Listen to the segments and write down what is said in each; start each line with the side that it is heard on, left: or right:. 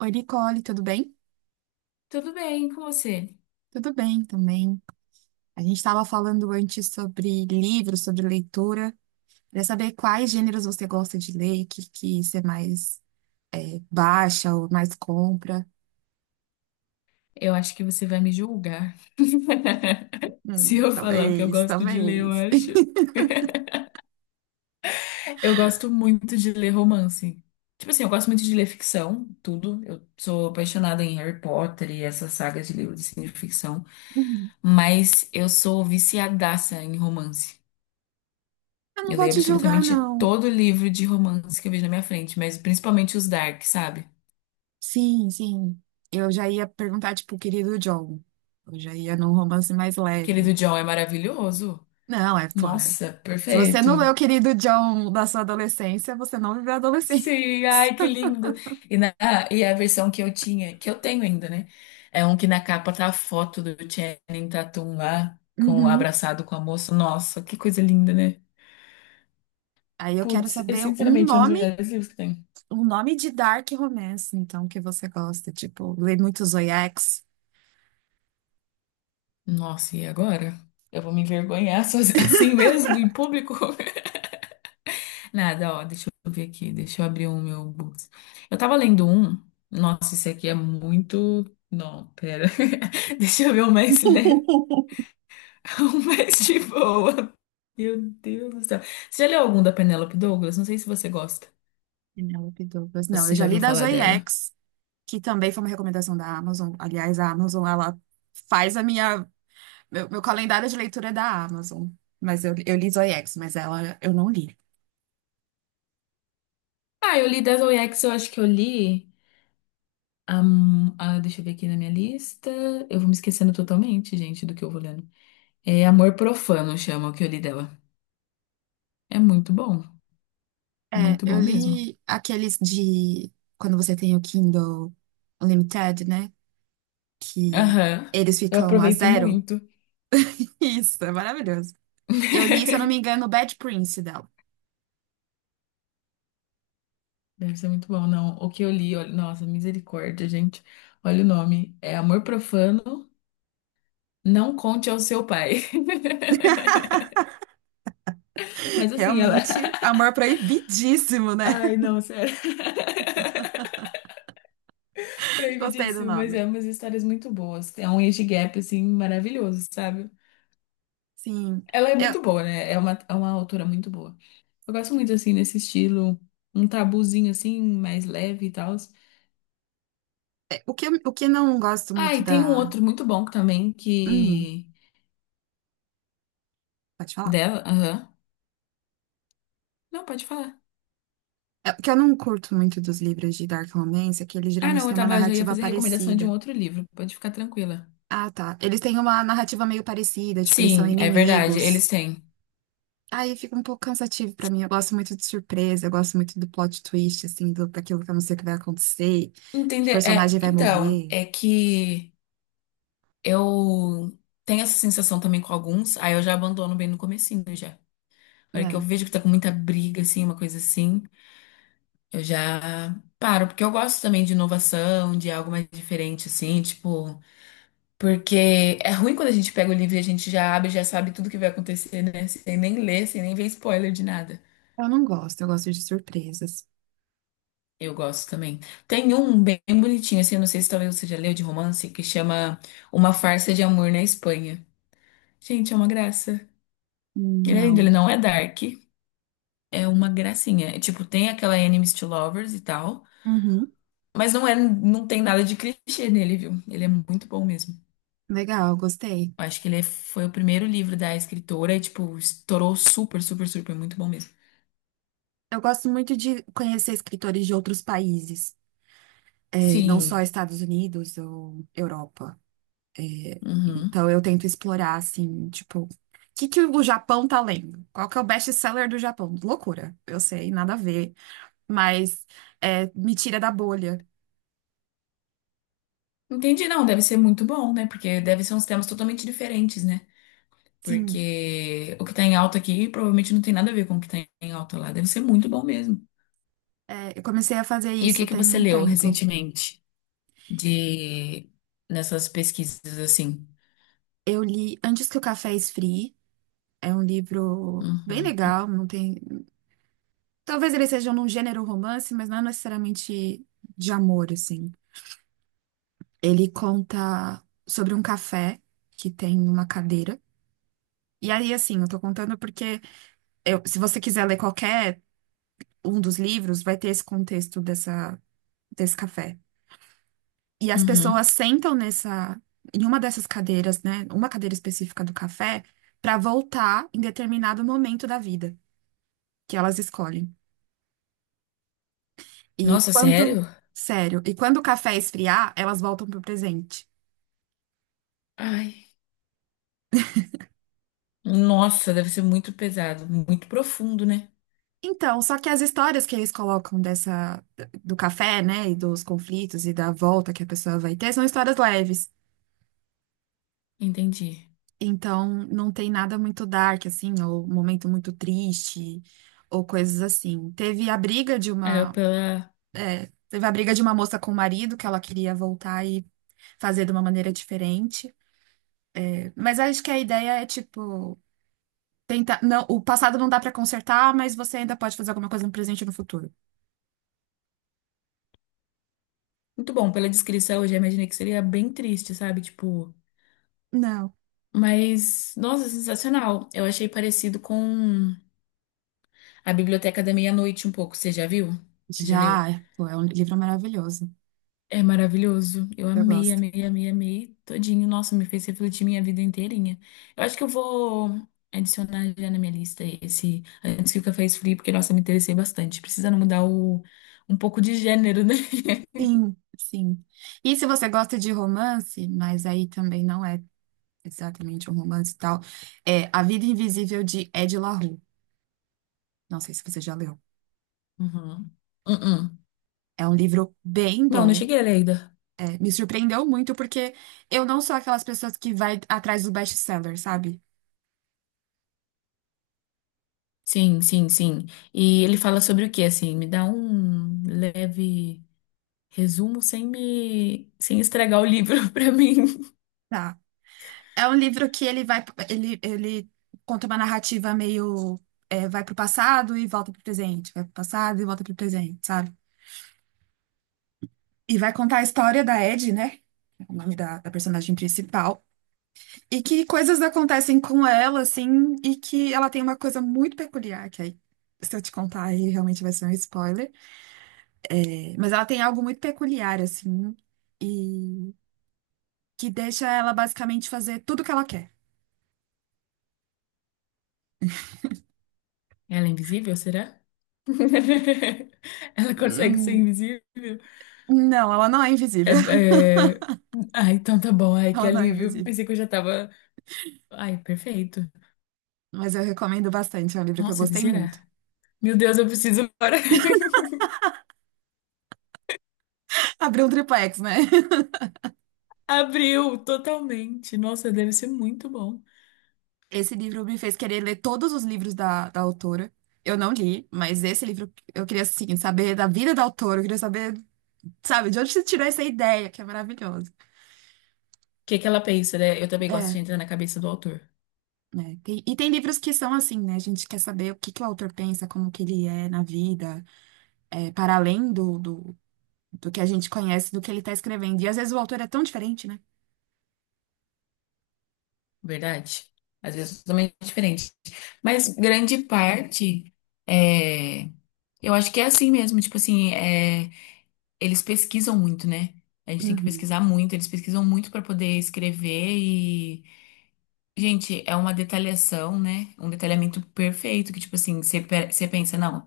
right: Oi, Nicole, tudo bem?
left: Tudo bem com você?
right: Tudo bem também. A gente estava falando antes sobre livros, sobre leitura. Queria saber quais gêneros você gosta de ler, que você mais baixa ou mais compra.
left: Eu acho que você vai me julgar. Se eu falar o que eu
right: Talvez,
left: gosto de ler, eu
right: talvez.
left: acho. Eu gosto muito de ler romance. Tipo assim, eu gosto muito de ler ficção, tudo. Eu sou apaixonada em Harry Potter e essas sagas de livros assim, de ficção.
right: Hum,
left: Mas eu sou viciadaça em romance.
right: Eu não
left: Eu
right: vou
left: leio
right: te julgar,
left: absolutamente
right: não.
left: todo livro de romance que eu vejo na minha frente, mas principalmente os dark, sabe?
right: Sim, sim. Eu já ia perguntar, tipo, o querido John. Eu já ia num romance mais
left: Aquele do
right: leve.
left: John é maravilhoso.
right: Não, é, pô.
left: Nossa,
right: Se você
left: perfeito.
right: não leu o Querido John da sua adolescência, você não viveu a adolescência.
left: Sim, ai, que lindo. E, na, e a versão que eu tinha, que eu tenho ainda, né? É um que na capa tá a foto do Channing Tatum lá, com, abraçado com a moça. Nossa, que coisa linda, né?
right: Aí eu quero
left: Putz, é
right: saber
left: sinceramente um dos melhores livros que tem.
right: um nome de dark romance, então, que você gosta. Tipo, lê muito Zoiex,
left: Nossa, e agora? Eu vou me envergonhar assim mesmo, em público? Nada, ó, deixa eu ver aqui, deixa eu abrir o meu books. Eu tava lendo um, nossa, esse aqui é muito. Não, pera. Deixa eu ver o mais leve. Um mês de boa. Meu Deus do céu. Você já leu algum da Penélope Douglas? Não sei se você gosta.
right: Penélope Douglas.
left: Ou se
right: Não, eu
left: você
right: já
left: já
right: li
left: viu
right: da
left: falar dela.
right: Zoiex, que também foi uma recomendação da Amazon. Aliás, a Amazon, ela faz a minha... Meu calendário de leitura é da Amazon. Mas eu, li Zoiex, mas ela eu não li.
left: Ah, eu li Devil X, eu acho que eu li. Deixa eu ver aqui na minha lista. Eu vou me esquecendo totalmente, gente, do que eu vou lendo. É Amor Profano, chama o que eu li dela. É muito bom.
right: É,
left: Muito
right: eu
left: bom mesmo.
right: li aqueles de... Quando você tem o Kindle Unlimited, né? Que
left: Aham.
right: eles
left: Eu
right: ficam a
left: aproveito
right: zero.
left: muito.
right: Isso, é maravilhoso. Eu li, se eu não me engano, Bad Prince dela.
left: Deve ser muito bom, não. O que eu li, olha, nossa, misericórdia, gente. Olha o nome. É Amor Profano. Não conte ao seu pai. Mas assim, ela.
right: Realmente, amor proibidíssimo, né?
left: Ai, não, sério.
right: Gostei do
left: Proibidíssimo, mas
right: nome.
left: é umas histórias muito boas. É um age gap, assim, maravilhoso, sabe?
right: Sim.
left: Ela é
right: Eu,
left: muito boa, né? É uma autora muito boa. Eu gosto muito, assim, nesse estilo, um tabuzinho, assim, mais leve e tal.
right: é, o que, eu- O que eu não gosto
left: Ah,
right: muito
left: e tem um
right: da.
left: outro muito bom também,
right: Hum,
left: que.
right: Pode falar.
left: Dela. Aham. Não, pode falar.
right: É, o que eu não curto muito dos livros de Dark Romance é que eles
left: Ah,
right: geralmente
left: não, eu
right: têm uma
left: tava, já ia
right: narrativa
left: fazer recomendação de um
right: parecida.
left: outro livro. Pode ficar tranquila.
right: Ah, tá. Eles têm uma narrativa meio parecida, tipo, eles são
left: Sim, é verdade,
right: inimigos.
left: eles têm.
right: Aí fica um pouco cansativo pra mim. Eu gosto muito de surpresa, eu gosto muito do plot twist, assim, daquilo que eu não sei o que vai acontecer, que
left: Entender. É,
right: personagem vai
left: então,
right: morrer,
left: é que eu tenho essa sensação também com alguns, aí eu já abandono bem no comecinho já. Na hora que eu
right: né?
left: vejo que tá com muita briga, assim, uma coisa assim, eu já paro, porque eu gosto também de inovação, de algo mais diferente, assim, tipo, porque é ruim quando a gente pega o livro e a gente já abre, já sabe tudo que vai acontecer, né? Sem nem ler, sem nem ver spoiler de nada.
right: Eu não gosto, eu gosto de surpresas.
left: Eu gosto também. Tem um bem bonitinho, assim, eu não sei se talvez você já leu de romance, que chama Uma Farsa de Amor na Espanha. Gente, é uma graça. Ele é lindo, ele
right: Não.
left: não é dark, é uma gracinha. É, tipo, tem aquela enemies to lovers e tal,
right: Uhum.
left: mas não é, não tem nada de clichê nele, viu? Ele é muito bom mesmo.
right: Legal, gostei.
left: Eu acho que ele foi o primeiro livro da escritora e, tipo, estourou super, super, super, muito bom mesmo.
right: Eu gosto muito de conhecer escritores de outros países, não só
left: Sim.
right: Estados Unidos ou Europa.
left: Uhum.
right: Então eu tento explorar, assim, tipo, o que que o Japão tá lendo? Qual que é o best-seller do Japão? Loucura, eu sei, nada a ver, mas me tira da bolha.
left: Entendi, não, deve ser muito bom, né? Porque deve ser uns temas totalmente diferentes, né?
right: Sim,
left: Porque o que tá em alta aqui provavelmente não tem nada a ver com o que tá em alta lá. Deve ser muito bom mesmo.
right: eu comecei a fazer
left: E o que
right: isso
left: que
right: tem
left: você
right: um
left: leu
right: tempo.
left: recentemente? De nessas pesquisas assim.
right: Eu li Antes que o Café Esfrie, é um livro bem
left: Uhum.
right: legal, não tem, talvez ele seja num gênero romance, mas não é necessariamente de amor, assim. Ele conta sobre um café que tem uma cadeira. E aí, assim, eu tô contando porque se você quiser ler qualquer um dos livros, vai ter esse contexto desse café. E as pessoas
left: Uhum.
right: sentam em uma dessas cadeiras, né? Uma cadeira específica do café, pra voltar em determinado momento da vida que elas escolhem. E
left: Nossa,
right: quando,
left: sério?
right: sério, e quando o café esfriar, elas voltam pro presente.
left: Ai, nossa, deve ser muito pesado, muito profundo, né?
right: Então, só que as histórias que eles colocam dessa do café, né, e dos conflitos e da volta que a pessoa vai ter, são histórias leves.
left: Entendi.
right: Então, não tem nada muito dark assim, ou momento muito triste, ou coisas assim.
left: Aí eu pela
right: Teve a briga de uma moça com o marido que ela queria voltar e fazer de uma maneira diferente. Mas acho que a ideia é tipo tentar, não, o passado não dá pra consertar, mas você ainda pode fazer alguma coisa no presente e no futuro.
left: Muito bom, pela descrição, eu já imaginei que seria bem triste, sabe? Tipo,
right: Não.
left: mas nossa, sensacional. Eu achei parecido com a Biblioteca da Meia-Noite um pouco. Você já viu? Você já leu?
right: Já, pô, é um livro maravilhoso.
left: É maravilhoso. Eu
right: Eu
left: amei,
right: gosto.
left: amei, amei, amei todinho. Nossa, me fez refletir minha vida inteirinha. Eu acho que eu vou adicionar já na minha lista esse antes que o café esfrie, porque, nossa, me interessei bastante. Precisando mudar o, um pouco de gênero, né?
right: Sim, sim. E se você gosta de romance, mas aí também não é exatamente um romance e tal, é A Vida Invisível de Ed La Rue. Não sei se você já leu.
left: Uhum. Uhum.
right: É um livro bem
left: Não, não
right: bom.
left: cheguei a ler ainda.
right: É, me surpreendeu muito porque eu não sou aquelas pessoas que vai atrás do best-seller, sabe?
left: Sim, sim, sim. E ele fala sobre o quê, assim? Me dá um leve resumo sem me, sem estragar o livro pra mim.
right: Tá. É um livro que ele vai, ele conta uma narrativa meio, vai pro passado e volta pro presente, vai pro passado e volta pro presente, sabe? E vai contar a história da Ed, né? É o nome da personagem principal. E que coisas acontecem com ela, assim, e que ela tem uma coisa muito peculiar, que aí, se eu te contar, aí realmente vai ser um spoiler. É, mas ela tem algo muito peculiar, assim, e que deixa ela basicamente fazer tudo o que ela quer.
left: Ela é invisível, será? Ela consegue ser
right: Hum,
left: invisível?
right: não, ela não é
left: É,
right: invisível.
left: é... Ah, então tá bom. Ai, que
right: Ela não é
left: alívio.
right: invisível.
left: Pensei que eu já tava. Ai, perfeito.
right: Mas eu recomendo bastante, é um livro que eu
left: Nossa, que
right: gostei muito.
left: será? Meu Deus, eu preciso agora.
right: Abriu um triplex, né?
left: Abriu totalmente. Nossa, deve ser muito bom. O
right: Esse livro me fez querer ler todos os livros da autora. Eu não li, mas esse livro eu queria, assim, saber da vida da autora, eu queria saber. Sabe, de onde você tirou essa ideia, que é maravilhoso.
left: que que ela pensa, né? Eu também gosto de
right: É,
left: entrar na cabeça do autor,
right: né? E tem livros que são assim, né? A gente quer saber o que que o autor pensa, como que ele é na vida, para além do que a gente conhece, do que ele está escrevendo. E às vezes o autor é tão diferente, né?
left: verdade? Às vezes é totalmente diferente. Mas grande parte é. Eu acho que é assim mesmo, tipo assim, é, eles pesquisam muito, né? A gente tem que
right: Uhum.
left: pesquisar muito, eles pesquisam muito para poder escrever. Gente, é uma detalhação, né? Um detalhamento perfeito, que, tipo assim, você pensa, não.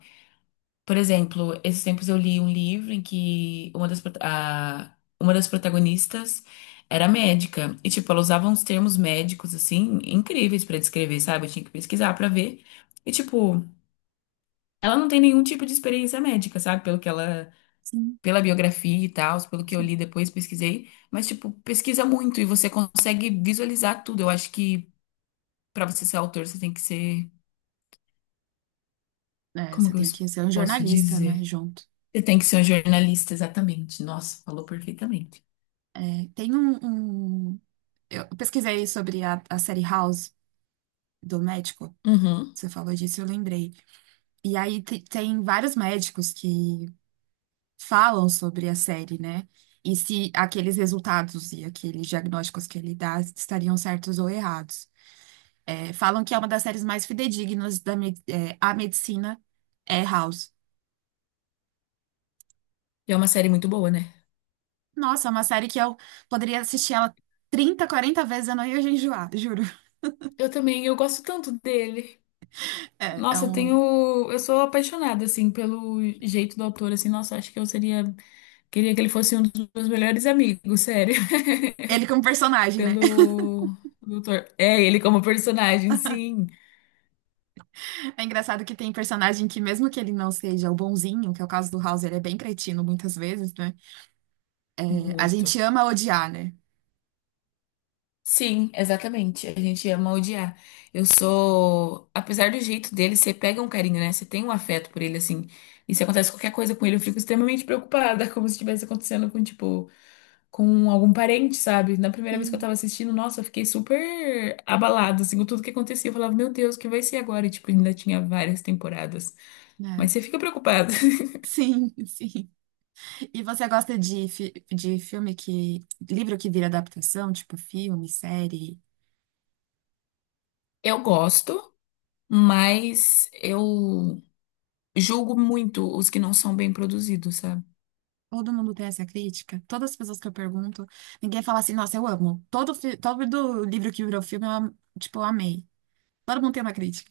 left: Por exemplo, esses tempos eu li um livro em que uma das protagonistas era médica. E, tipo, ela usava uns termos médicos, assim, incríveis pra descrever, sabe? Eu tinha que pesquisar pra ver. E, tipo, ela não tem nenhum tipo de experiência médica, sabe? Pelo que ela.
right: Sim,
left: Pela biografia e tal, pelo que eu
right: sim.
left: li depois, pesquisei. Mas, tipo, pesquisa muito e você consegue visualizar tudo. Eu acho que. Pra você ser autor, você tem que ser.
right: É,
left: Como
right: você
left: que eu
right: tem
left: es-
right: que ser um
left: posso
right: jornalista, né,
left: dizer?
right: junto.
left: Você tem que ser um jornalista, exatamente. Nossa, falou perfeitamente.
right: É, um- eu pesquisei sobre a série House do médico.
left: Uhum.
right: Você falou disso, eu lembrei. E aí tem vários médicos que falam sobre a série, né? E se aqueles resultados e aqueles diagnósticos que ele dá estariam certos ou errados. É, falam que é uma das séries mais fidedignas a medicina é House.
left: E é uma série muito boa, né?
right: Nossa, é uma série que eu poderia assistir ela 30, 40 vezes, eu não ia enjoar, juro.
left: Eu também, eu gosto tanto dele.
right: É
left: Nossa, eu
right: um...
left: tenho. Eu sou apaixonada, assim, pelo jeito do autor, assim. Nossa, acho que eu seria. Queria que ele fosse um dos meus melhores amigos, sério.
right: Ele como personagem, né?
left: Pelo. Doutor. É, ele como personagem, sim.
right: É engraçado que tem personagem que, mesmo que ele não seja o bonzinho, que é o caso do House, ele é bem cretino muitas vezes, né? É, a gente
left: Muito.
right: ama odiar, né?
left: Sim, exatamente. A gente ama odiar. Eu sou, apesar do jeito dele, você pega um carinho, né? Você tem um afeto por ele, assim. E se acontece qualquer coisa com ele, eu fico extremamente preocupada, como se estivesse acontecendo com, tipo, com algum parente, sabe? Na primeira vez que eu
right: Sim,
left: tava assistindo, nossa, eu fiquei super abalada, assim, com tudo que acontecia. Eu falava, meu Deus, o que vai ser agora? E, tipo, ainda tinha várias temporadas.
right: né?
left: Mas você fica preocupada.
right: Sim, sim. E você gosta de, de filme que. Livro que vira adaptação, tipo filme, série?
left: Eu gosto, mas eu julgo muito os que não são bem produzidos, sabe?
right: Todo mundo tem essa crítica. Todas as pessoas que eu pergunto, ninguém fala assim, nossa, eu amo. Todo livro que virou filme, eu, tipo, eu amei. Todo mundo tem uma crítica.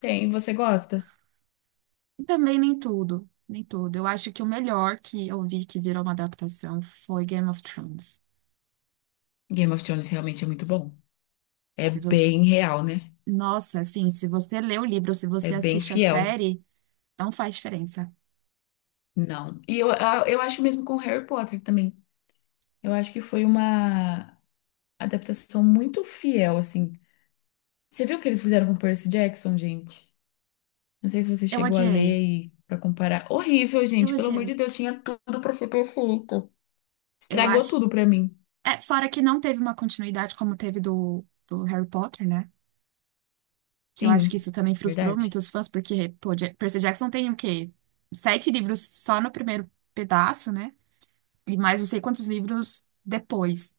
left: Tem, você gosta?
right: Também nem tudo. Nem tudo. Eu acho que o melhor que eu vi que virou uma adaptação foi Game of Thrones.
left: Game of Thrones realmente é muito bom. É
right: Se você.
left: bem real, né?
right: Nossa, assim, se você lê o livro, se
left: É
right: você
left: bem
right: assiste a
left: fiel.
right: série, não faz diferença.
left: Não. E eu acho mesmo com Harry Potter também. Eu acho que foi uma adaptação muito fiel, assim. Você viu o que eles fizeram com Percy Jackson, gente? Não sei se você
right: Eu
left: chegou a ler
right: odiei.
left: e para comparar. Horrível,
right: Eu
left: gente. Pelo amor de
right: odiei.
left: Deus, tinha tudo para ser perfeito.
right: Eu
left: Estragou
right: acho.
left: tudo para mim.
right: É, fora que não teve uma continuidade como teve do Harry Potter, né? Que eu acho que
left: Sim,
right: isso também frustrou
left: verdade.
right: muito os fãs, porque, pô, Percy Jackson tem o quê? Sete livros só no primeiro pedaço, né? E mais não sei quantos livros depois.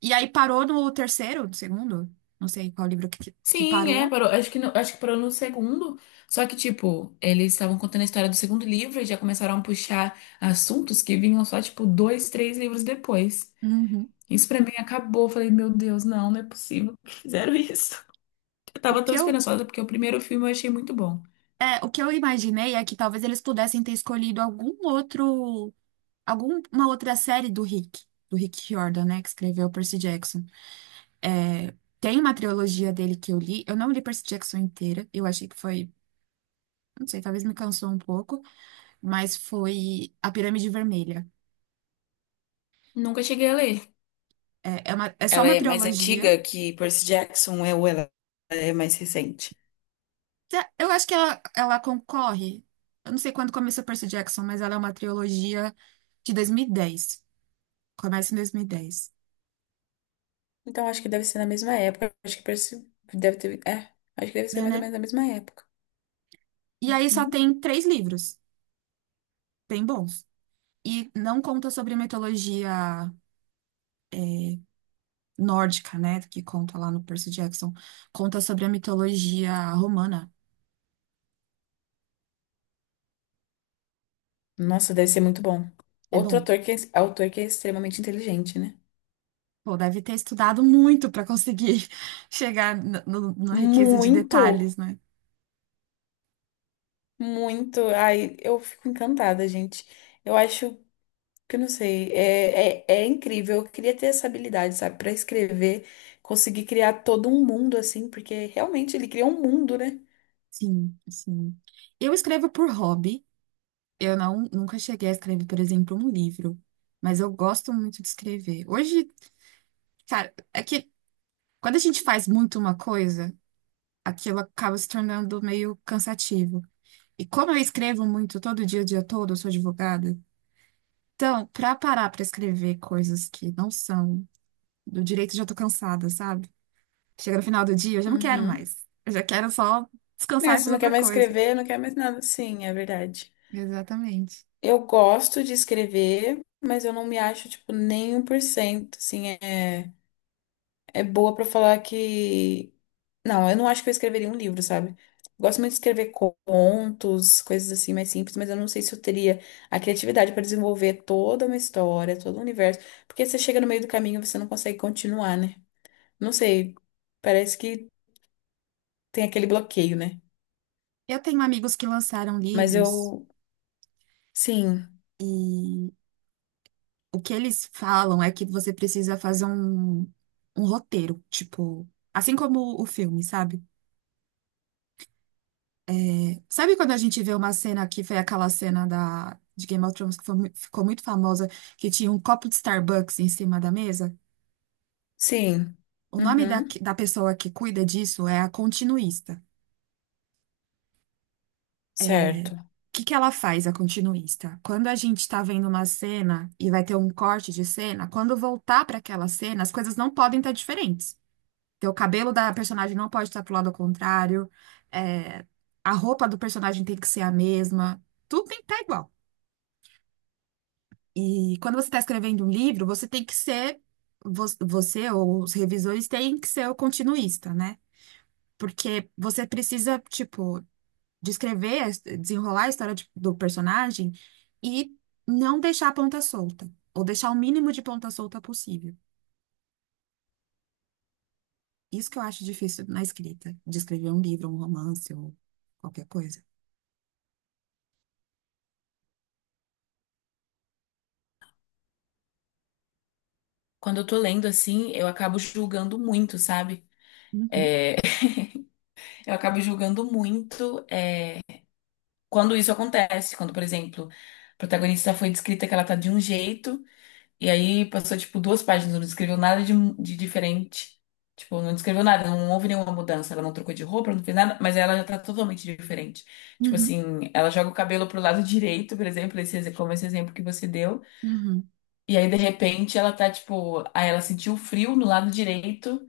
right: E aí parou no terceiro, no segundo, não sei qual livro que
left: Sim, é,
right: parou.
left: parou. Acho que parou no segundo. Só que, tipo, eles estavam contando a história do segundo livro e já começaram a puxar assuntos que vinham só, tipo, dois, três livros depois.
right: Uhum.
left: Isso pra mim acabou. Eu falei, meu Deus, não, não é possível que fizeram isso. Eu
right: O
left: tava tão
right: que eu,
left: esperançosa porque o primeiro filme eu achei muito bom.
right: o que eu imaginei é que talvez eles pudessem ter escolhido algum outro, alguma outra série do Rick Riordan, né? Que escreveu Percy Jackson. É, tem uma trilogia dele que eu li. Eu não li Percy Jackson inteira. Eu achei que foi, não sei, talvez me cansou um pouco, mas foi A Pirâmide Vermelha.
left: Nunca cheguei a ler.
right: É só
left: Ela
right: uma
left: é mais
right: trilogia.
left: antiga que Percy Jackson é ou ela é mais recente?
right: Tá, eu acho que ela concorre. Eu não sei quando começou Percy Jackson, mas ela é uma trilogia de 2010. Começa em 2010,
left: Então acho que deve ser na mesma época. Acho que Percy deve ter. É, acho que deve ser mais ou
right: né?
left: menos na mesma época.
right: E aí só tem três livros, bem bons. E não conta sobre mitologia nórdica, né, que conta lá no Percy Jackson, conta sobre a mitologia romana.
left: Nossa, deve ser muito bom.
right: É
left: Outro
right: bom.
left: ator que é, autor que é extremamente inteligente, né?
right: Pô, deve ter estudado muito para conseguir chegar na riqueza de
left: Muito,
right: detalhes, né?
left: muito. Ai, eu fico encantada, gente. Eu acho que, eu não sei, é incrível. Eu queria ter essa habilidade, sabe? Pra escrever, conseguir criar todo um mundo, assim, porque realmente ele cria um mundo, né?
right: Sim, sim. Eu escrevo por hobby. Eu não, nunca cheguei a escrever, por exemplo, um livro, mas eu gosto muito de escrever. Hoje, cara, é que quando a gente faz muito uma coisa, aquilo acaba se tornando meio cansativo. E como eu escrevo muito todo dia, o dia todo, eu sou advogada, então, pra parar pra escrever coisas que não são do direito, eu já tô cansada, sabe? Chega no final do dia, eu já não quero
left: Uhum.
right: mais. Eu já quero só
left: É,
right: descansar e
left: você
right: fazer
left: não quer
right: outra
left: mais
right: coisa.
left: escrever, não quer mais nada. Sim, é verdade.
right: Exatamente.
left: Eu gosto de escrever, mas eu não me acho, tipo, nem um por cento. Assim, é boa pra falar que. Não, eu não acho que eu escreveria um livro, sabe? Gosto muito de escrever contos, coisas assim mais simples, mas eu não sei se eu teria a criatividade para desenvolver toda uma história, todo um universo, porque você chega no meio do caminho e você não consegue continuar, né? Não sei, parece que tem aquele bloqueio, né?
right: Eu tenho amigos que lançaram
left: Mas
right: livros
left: eu, sim,
right: e o que eles falam é que você precisa fazer um roteiro, tipo, assim como o filme, sabe? Sabe quando a gente vê uma cena que foi aquela cena de Game of Thrones que foi ficou muito famosa, que tinha um copo de Starbucks em cima da mesa?
left: sim,
right: O nome
left: uhum,
right: da pessoa que cuida disso é a continuista.
left: certo.
right: O que que ela faz, a continuista? Quando a gente está vendo uma cena e vai ter um corte de cena, quando voltar para aquela cena, as coisas não podem estar diferentes. Então, o cabelo da personagem não pode estar pro lado ao contrário, é, a roupa do personagem tem que ser a mesma, tudo tem que estar igual. E quando você está escrevendo um livro, você tem que ser, você ou os revisores têm que ser o continuista, né? Porque você precisa, tipo, descrever, desenrolar a história do personagem e não deixar a ponta solta, ou deixar o mínimo de ponta solta possível. Isso que eu acho difícil na escrita, de escrever um livro, um romance ou qualquer coisa.
left: Quando eu tô lendo assim, eu acabo julgando muito, sabe?
right: Uhum,
left: É, eu acabo julgando muito quando isso acontece, quando, por exemplo, a protagonista foi descrita que ela tá de um jeito, e aí passou, tipo, duas páginas, não descreveu nada de diferente. Tipo, não descreveu nada, não houve nenhuma mudança. Ela não trocou de roupa, não fez nada, mas ela já tá totalmente diferente. Tipo
right: uhum,
left: assim, ela joga o cabelo pro lado direito, por exemplo, como esse exemplo que você deu.
right: uhum,
left: E aí, de repente, ela tá, tipo, aí ela sentiu frio no lado direito.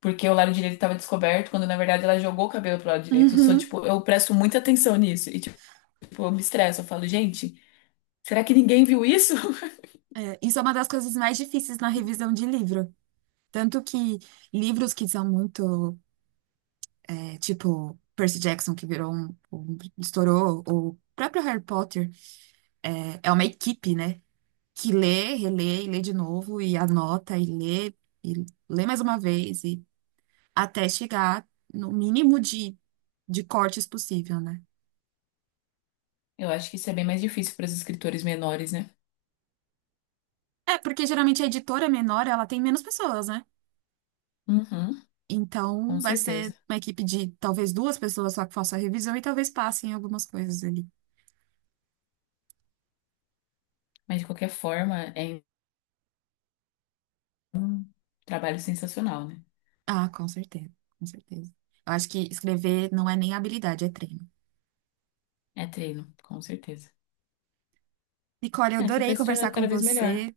left: Porque o lado direito tava descoberto, quando na verdade ela jogou o cabelo pro lado direito. Eu sou,
right: uhum.
left: tipo, eu presto muita atenção nisso. E, tipo, eu me estresso, eu falo, gente, será que ninguém viu isso?
right: É, isso é uma das coisas mais difíceis na revisão de livro. Tanto que livros que são muito, é, tipo Percy Jackson, que virou estourou, ou o próprio Harry Potter, é, é, uma equipe, né? Que lê, relê, e lê de novo, e anota, e lê mais uma vez, e até chegar no mínimo de cortes possível, né?
left: Eu acho que isso é bem mais difícil para os escritores menores, né?
right: É, porque geralmente a editora menor, ela tem menos pessoas, né?
left: Uhum, com
right: Então vai
left: certeza.
right: ser uma equipe de talvez duas pessoas só que faça a revisão e talvez passem algumas coisas ali.
left: Mas de qualquer forma, é um trabalho sensacional, né?
right: Ah, com certeza, com certeza. Eu acho que escrever não é nem habilidade, é treino.
left: É treino, com certeza.
right: Nicole, eu
left: É, você
right: adorei
left: vai se
right: conversar
left: tornando
right: com
left: cada vez melhor.
right: você.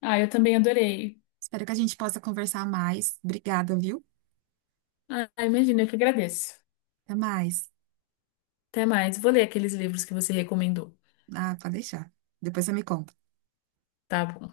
left: Ah, eu também adorei.
right: Espero que a gente possa conversar mais. Obrigada, viu?
left: Ah, imagina, eu que agradeço.
right: Até mais.
left: Até mais. Vou ler aqueles livros que você recomendou.
right: Ah, pode deixar. Depois você me conta.
left: Tá bom.